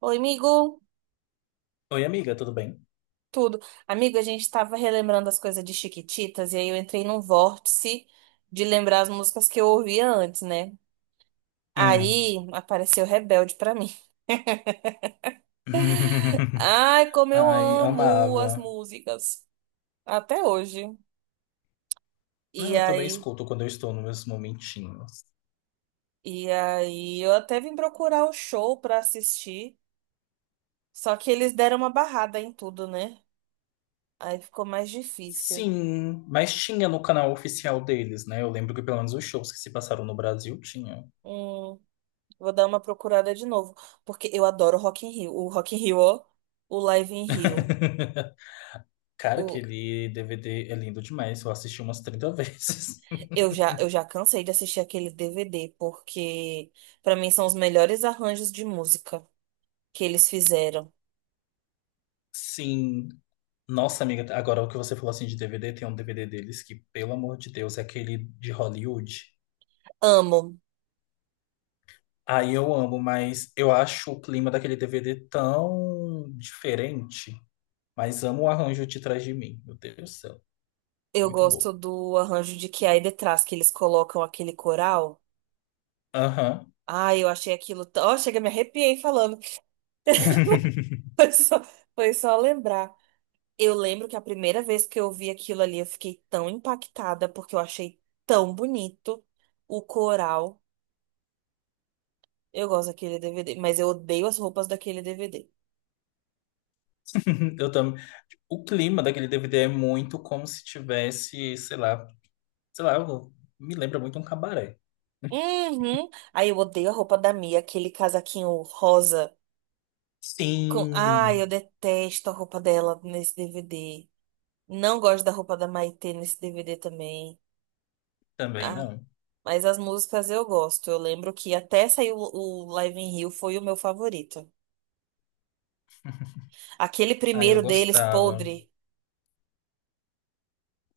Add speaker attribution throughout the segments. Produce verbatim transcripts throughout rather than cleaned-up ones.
Speaker 1: Oi, amigo.
Speaker 2: Oi, amiga, tudo bem?
Speaker 1: Tudo. Amigo, a gente tava relembrando as coisas de Chiquititas e aí eu entrei num vórtice de lembrar as músicas que eu ouvia antes, né?
Speaker 2: Hum.
Speaker 1: Aí apareceu Rebelde pra mim. Ai, como eu
Speaker 2: Ai,
Speaker 1: amo as
Speaker 2: amava.
Speaker 1: músicas até hoje.
Speaker 2: Não,
Speaker 1: E
Speaker 2: eu também
Speaker 1: aí,
Speaker 2: escuto quando eu estou nos meus momentinhos.
Speaker 1: e aí eu até vim procurar o show pra assistir, só que eles deram uma barrada em tudo, né? Aí ficou mais difícil.
Speaker 2: Sim, mas tinha no canal oficial deles, né? Eu lembro que pelo menos os shows que se passaram no Brasil tinha.
Speaker 1: Hum, Vou dar uma procurada de novo, porque eu adoro o Rock in Rio. O Rock in Rio, ó, o Live in Rio.
Speaker 2: Cara,
Speaker 1: O,
Speaker 2: aquele D V D é lindo demais. Eu assisti umas trinta vezes.
Speaker 1: eu já, eu já cansei de assistir aquele D V D, porque pra mim são os melhores arranjos de música que eles fizeram.
Speaker 2: Sim. Nossa, amiga, agora o que você falou assim de D V D, tem um D V D deles que, pelo amor de Deus, é aquele de Hollywood.
Speaker 1: Amo.
Speaker 2: Aí eu amo, mas eu acho o clima daquele D V D tão diferente. Mas amo o arranjo de trás de mim. Meu Deus do céu.
Speaker 1: Eu
Speaker 2: Muito bom.
Speaker 1: gosto do arranjo de Que Há Detrás, que eles colocam aquele coral.
Speaker 2: Aham.
Speaker 1: Ai, eu achei aquilo tão- ó, chega, me arrepiei falando. Foi só, foi só lembrar. Eu lembro que a primeira vez que eu vi aquilo ali, eu fiquei tão impactada, porque eu achei tão bonito o coral. Eu gosto daquele D V D, mas eu odeio as roupas daquele D V D.
Speaker 2: Eu também. O clima daquele D V D é muito como se tivesse, sei lá, sei lá, eu- me lembra muito um cabaré.
Speaker 1: Uhum. Aí eu odeio a roupa da Mia, aquele casaquinho rosa. Com... Ai, eu
Speaker 2: Sim,
Speaker 1: detesto a roupa dela nesse D V D. Não gosto da roupa da Maitê nesse D V D também.
Speaker 2: também
Speaker 1: Ah,
Speaker 2: não.
Speaker 1: mas as músicas eu gosto. Eu lembro que até saiu o o Live in Rio foi o meu favorito. Aquele
Speaker 2: Aí eu
Speaker 1: primeiro deles,
Speaker 2: gostava.
Speaker 1: podre.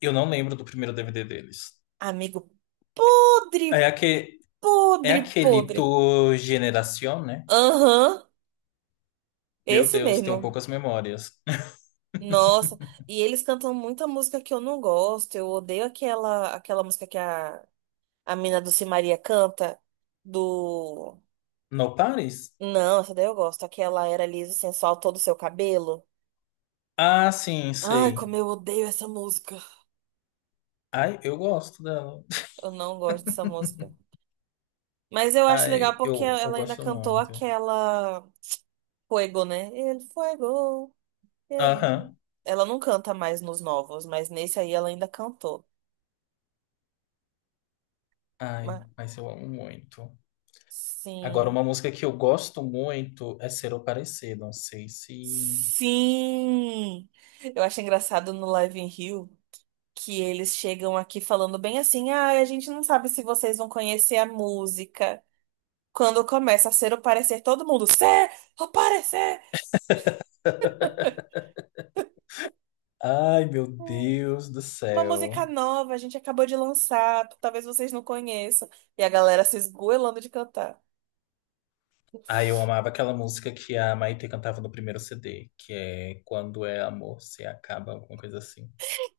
Speaker 2: Eu não lembro do primeiro D V D deles.
Speaker 1: Amigo, podre,
Speaker 2: É aquele, é
Speaker 1: podre,
Speaker 2: aquele
Speaker 1: podre.
Speaker 2: Tu Generación, né?
Speaker 1: Aham,
Speaker 2: Meu
Speaker 1: esse
Speaker 2: Deus, tenho
Speaker 1: mesmo.
Speaker 2: poucas memórias.
Speaker 1: Nossa, e eles cantam muita música que eu não gosto. Eu odeio aquela aquela música que a, a mina do Simaria canta. Do.
Speaker 2: No Paris?
Speaker 1: Não, essa daí eu gosto. Aquela era liso, e sensual, todo o seu cabelo.
Speaker 2: Ah, sim,
Speaker 1: Ai,
Speaker 2: sei.
Speaker 1: como eu odeio essa música.
Speaker 2: Ai, eu gosto dela.
Speaker 1: Eu não gosto dessa música. Mas eu acho legal
Speaker 2: Ai,
Speaker 1: porque
Speaker 2: eu, eu
Speaker 1: ela ainda
Speaker 2: gosto
Speaker 1: cantou
Speaker 2: muito.
Speaker 1: aquela Fuego, né? El Fuego. Era.
Speaker 2: Aham.
Speaker 1: Ela não canta mais nos novos, mas nesse aí ela ainda cantou.
Speaker 2: Ai,
Speaker 1: Mas,
Speaker 2: mas eu amo muito. Agora,
Speaker 1: sim.
Speaker 2: uma música que eu gosto muito é Ser ou Parecer. Não sei se.
Speaker 1: Sim! Eu acho engraçado no Live in Rio que eles chegam aqui falando bem assim: ah, a gente não sabe se vocês vão conhecer a música. Quando começa a ser o parecer, todo mundo, ser o parecer!
Speaker 2: Ai, meu
Speaker 1: Hum,
Speaker 2: Deus do
Speaker 1: Uma música
Speaker 2: céu.
Speaker 1: nova, a gente acabou de lançar, talvez vocês não conheçam. E a galera se esgoelando de cantar.
Speaker 2: Ai, eu amava aquela música que a Maitê cantava no primeiro C D, que é Quando é Amor Se Acaba, alguma coisa assim.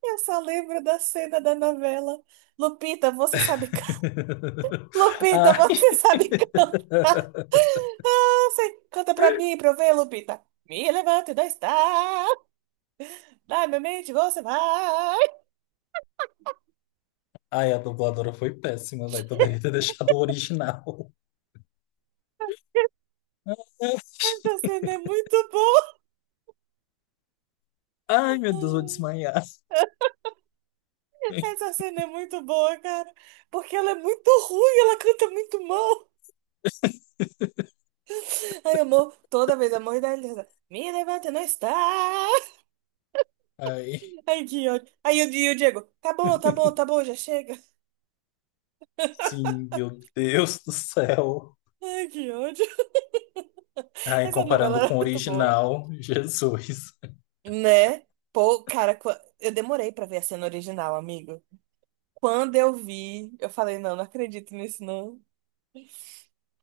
Speaker 1: Eu só lembro da cena da novela. Lupita, você sabe. can- Lupita, você
Speaker 2: Ai,
Speaker 1: sabe cantar. Você canta pra mim, pra eu ver, Lupita. Me levante da estrada. Na minha mente você vai.
Speaker 2: ai, a dubladora foi péssima, velho. Poderia ter deixado o original.
Speaker 1: Essa cena é muito boa.
Speaker 2: Ai, meu Deus, vou desmaiar.
Speaker 1: Essa cena é muito boa, cara. Porque ela é muito ruim, ela canta muito mal. Ai, amor, toda vez, amor da Elisa. Me levante não está.
Speaker 2: Ai,
Speaker 1: Ai, que ódio. Aí o Di- o Diego. Tá bom, tá bom, tá bom, já chega.
Speaker 2: sim, meu Deus do céu.
Speaker 1: Ai, que ódio.
Speaker 2: Ai,
Speaker 1: Essa novela
Speaker 2: comparando
Speaker 1: era
Speaker 2: com o
Speaker 1: muito boa.
Speaker 2: original, Jesus.
Speaker 1: Né? Pô, cara, qu- eu demorei pra ver a cena original, amigo. Quando eu vi, eu falei, não, não acredito nisso, não.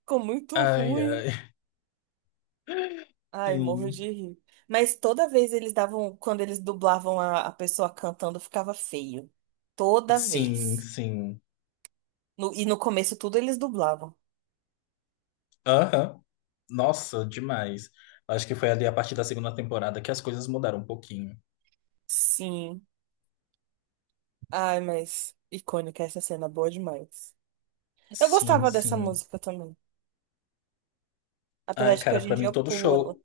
Speaker 1: Ficou muito
Speaker 2: Ai,
Speaker 1: ruim.
Speaker 2: ai,
Speaker 1: Ai, morro
Speaker 2: sim,
Speaker 1: de rir. Mas toda vez eles davam, quando eles dublavam a, a pessoa cantando, ficava feio. Toda
Speaker 2: sim,
Speaker 1: vez.
Speaker 2: sim.
Speaker 1: No- e no começo tudo eles dublavam.
Speaker 2: Aham. Nossa, demais. Acho que foi ali a partir da segunda temporada que as coisas mudaram um pouquinho.
Speaker 1: Sim. Ai, mas icônica essa cena, boa demais. Eu
Speaker 2: Sim,
Speaker 1: gostava dessa
Speaker 2: sim.
Speaker 1: música também. Apesar
Speaker 2: Ai,
Speaker 1: de que
Speaker 2: cara,
Speaker 1: hoje em
Speaker 2: pra
Speaker 1: dia
Speaker 2: mim
Speaker 1: eu
Speaker 2: todo
Speaker 1: pulo ela.
Speaker 2: show,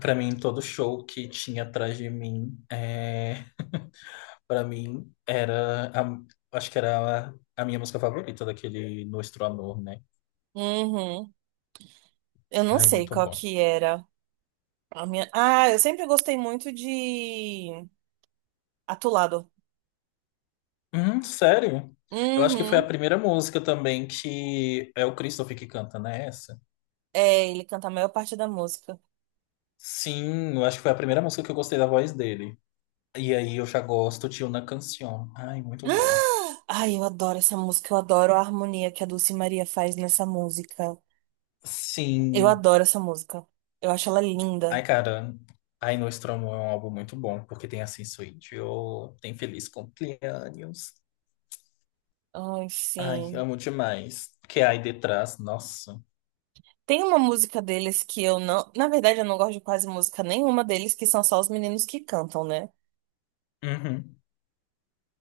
Speaker 2: pra mim todo show que tinha atrás de mim é, Pra mim, era a- acho que era a, a minha música favorita daquele Nuestro Amor, né?
Speaker 1: Uhum. Eu não
Speaker 2: Ai,
Speaker 1: sei
Speaker 2: muito
Speaker 1: qual
Speaker 2: bom.
Speaker 1: que era. A minha... Ah, eu sempre gostei muito de Atulado.
Speaker 2: Hum, sério? Eu acho que foi a
Speaker 1: Uhum.
Speaker 2: primeira música também que é o Christopher que canta, né? Essa?
Speaker 1: É, ele canta a maior parte da música.
Speaker 2: Sim, eu acho que foi a primeira música que eu gostei da voz dele. E aí eu já gosto de Una Canción. Ai, muito boa.
Speaker 1: Ah. Ai, eu adoro essa música. Eu adoro a harmonia que a Dulce Maria faz nessa música. Eu
Speaker 2: Sim.
Speaker 1: adoro essa música. Eu acho ela
Speaker 2: Ai,
Speaker 1: linda.
Speaker 2: cara. Ai, Nuestro Amor é um álbum muito bom, porque tem Assim Sou Yo, tem Feliz Cumpleaños.
Speaker 1: Ai,
Speaker 2: Ai,
Speaker 1: sim.
Speaker 2: amo demais. Que aí detrás, nossa.
Speaker 1: Tem uma música deles que eu não. Na verdade, eu não gosto de quase música nenhuma deles, que são só os meninos que cantam, né?
Speaker 2: Uhum.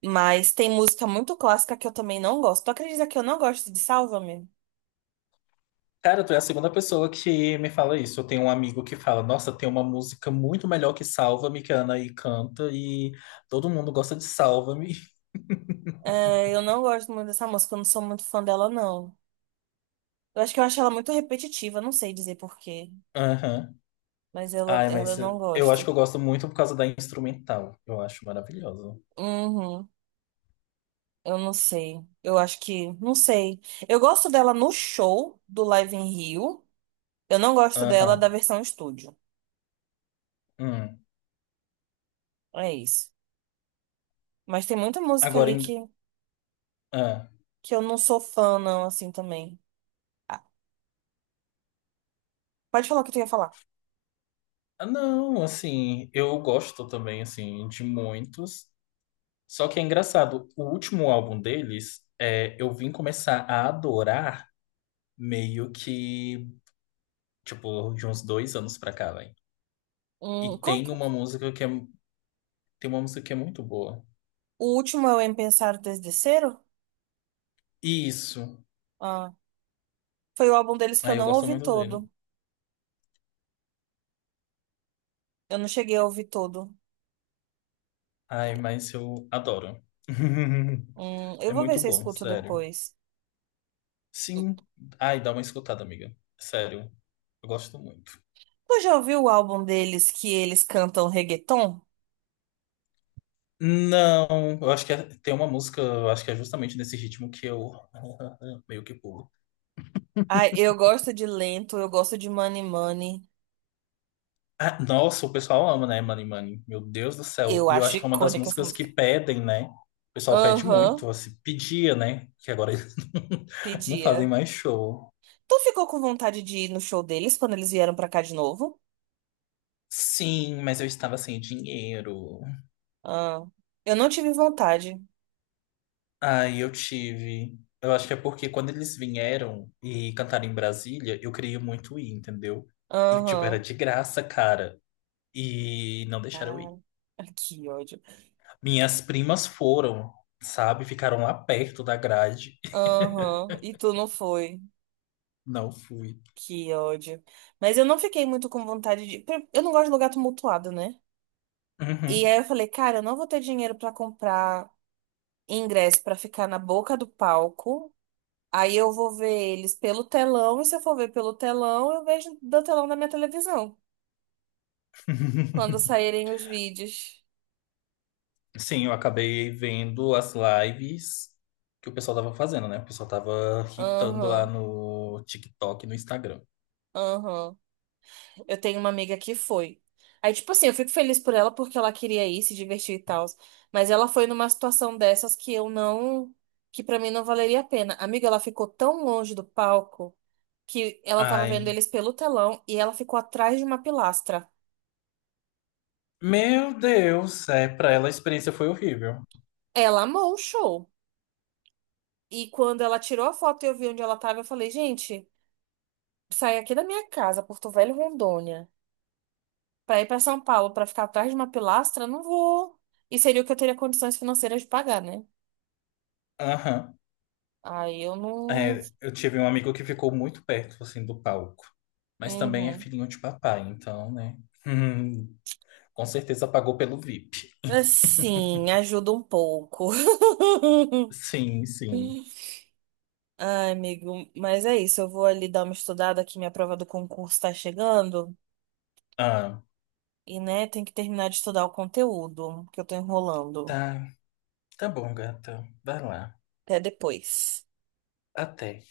Speaker 1: Mas tem música muito clássica que eu também não gosto. Tu acredita que eu não gosto de Sálvame?
Speaker 2: Cara, tu é a segunda pessoa que me fala isso. Eu tenho um amigo que fala: Nossa, tem uma música muito melhor que Salva-me, que a Anaí canta, e todo mundo gosta de Salva-me.
Speaker 1: É, eu não gosto muito dessa música, eu não sou muito fã dela, não. Eu acho que eu acho ela muito repetitiva, não sei dizer por quê,
Speaker 2: Aham.
Speaker 1: mas ela,
Speaker 2: Ai,
Speaker 1: ela eu
Speaker 2: mas
Speaker 1: não
Speaker 2: eu acho
Speaker 1: gosto.
Speaker 2: que eu gosto muito por causa da instrumental. Eu acho maravilhosa.
Speaker 1: Uhum, eu não sei. Eu acho que, não sei. Eu gosto dela no show do Live in Rio, eu não gosto dela da
Speaker 2: Aham.
Speaker 1: versão estúdio.
Speaker 2: Hum.
Speaker 1: É isso. Mas tem muita música
Speaker 2: Agora,
Speaker 1: ali
Speaker 2: em...
Speaker 1: que,
Speaker 2: ah.
Speaker 1: que eu não sou fã, não, assim também. Ah, pode falar o que tu ia falar.
Speaker 2: Ah, Não, assim, eu gosto também, assim, de muitos. Só que é engraçado, o último álbum deles, é, eu vim começar a adorar meio que. Tipo, de uns dois anos pra cá, velho. E
Speaker 1: Hum, qual
Speaker 2: tem
Speaker 1: que...
Speaker 2: uma
Speaker 1: é?
Speaker 2: música que é, tem uma música que é muito boa.
Speaker 1: O último é o Em Pensar Desde Cero?
Speaker 2: E Isso.
Speaker 1: Ah, foi o álbum deles que eu
Speaker 2: aí eu
Speaker 1: não
Speaker 2: gosto
Speaker 1: ouvi
Speaker 2: muito dele.
Speaker 1: todo. Eu não cheguei a ouvir todo.
Speaker 2: Ai, mas eu adoro.
Speaker 1: Hum, eu
Speaker 2: É
Speaker 1: vou ver
Speaker 2: muito
Speaker 1: se eu
Speaker 2: bom,
Speaker 1: escuto
Speaker 2: sério.
Speaker 1: depois.
Speaker 2: Sim. Ai, dá uma escutada, amiga. Sério. Eu gosto muito.
Speaker 1: Tu já ouviu o álbum deles que eles cantam reggaeton?
Speaker 2: Não, eu acho que é- tem uma música, eu acho que é justamente nesse ritmo que eu meio que pulo.
Speaker 1: Ai, eu gosto de Lento, eu gosto de Money Money.
Speaker 2: Ah, nossa, o pessoal ama, né, Money Money? Meu Deus do céu.
Speaker 1: Eu
Speaker 2: E eu
Speaker 1: acho
Speaker 2: acho que é uma das
Speaker 1: icônica essa
Speaker 2: músicas que
Speaker 1: música.
Speaker 2: pedem, né? O pessoal pede
Speaker 1: Aham,
Speaker 2: muito, assim, pedia, né? Que agora eles não não fazem
Speaker 1: pedia.
Speaker 2: mais show.
Speaker 1: Tu ficou com vontade de ir no show deles quando eles vieram pra cá de novo?
Speaker 2: Sim, mas eu estava sem dinheiro.
Speaker 1: Ah, eu não tive vontade.
Speaker 2: Aí eu tive. Eu acho que é porque quando eles vieram e cantaram em Brasília, eu queria muito ir, entendeu? E, tipo, era
Speaker 1: Aham.
Speaker 2: de graça, cara. E não deixaram eu ir.
Speaker 1: Cara, que ódio.
Speaker 2: Minhas primas foram, sabe? Ficaram lá perto da grade.
Speaker 1: Aham, e tu não foi.
Speaker 2: Não fui.
Speaker 1: Que ódio. Mas eu não fiquei muito com vontade de. Eu não gosto de lugar tumultuado, né? E
Speaker 2: Uhum.
Speaker 1: aí eu falei, cara, eu não vou ter dinheiro pra comprar ingresso pra ficar na boca do palco. Aí eu vou ver eles pelo telão, e se eu for ver pelo telão, eu vejo do telão da minha televisão, quando saírem os vídeos.
Speaker 2: Sim, eu acabei vendo as lives que o pessoal tava fazendo, né? O pessoal tava hitando lá
Speaker 1: Aham,
Speaker 2: no TikTok e no Instagram.
Speaker 1: aham. Eu tenho uma amiga que foi. Aí, tipo assim, eu fico feliz por ela porque ela queria ir, se divertir e tal. Mas ela foi numa situação dessas que eu não, que pra mim não valeria a pena. Amiga, ela ficou tão longe do palco, que ela tava vendo
Speaker 2: Ai,
Speaker 1: eles pelo telão e ela ficou atrás de uma pilastra.
Speaker 2: meu Deus, é, pra ela a experiência foi horrível.
Speaker 1: Ela amou o show. E quando ela tirou a foto e eu vi onde ela tava, eu falei, gente, sair aqui da minha casa, Porto Velho, Rondônia, pra ir pra São Paulo pra ficar atrás de uma pilastra, não vou. E seria o que eu teria condições financeiras de pagar, né?
Speaker 2: Aham.
Speaker 1: Aí eu não.
Speaker 2: É, eu tive um amigo que ficou muito perto, assim, do palco. Mas também é
Speaker 1: Uhum.
Speaker 2: filhinho de papai, então, né? Hum, com certeza pagou pelo V I P.
Speaker 1: Assim, ajuda um pouco.
Speaker 2: Sim, sim.
Speaker 1: Ai, amigo, mas é isso. Eu vou ali dar uma estudada que minha prova do concurso tá chegando.
Speaker 2: Ah,
Speaker 1: E, né, tem que terminar de estudar o conteúdo, que eu tô enrolando.
Speaker 2: tá. Tá bom, gata. Vai lá.
Speaker 1: Até depois.
Speaker 2: Até.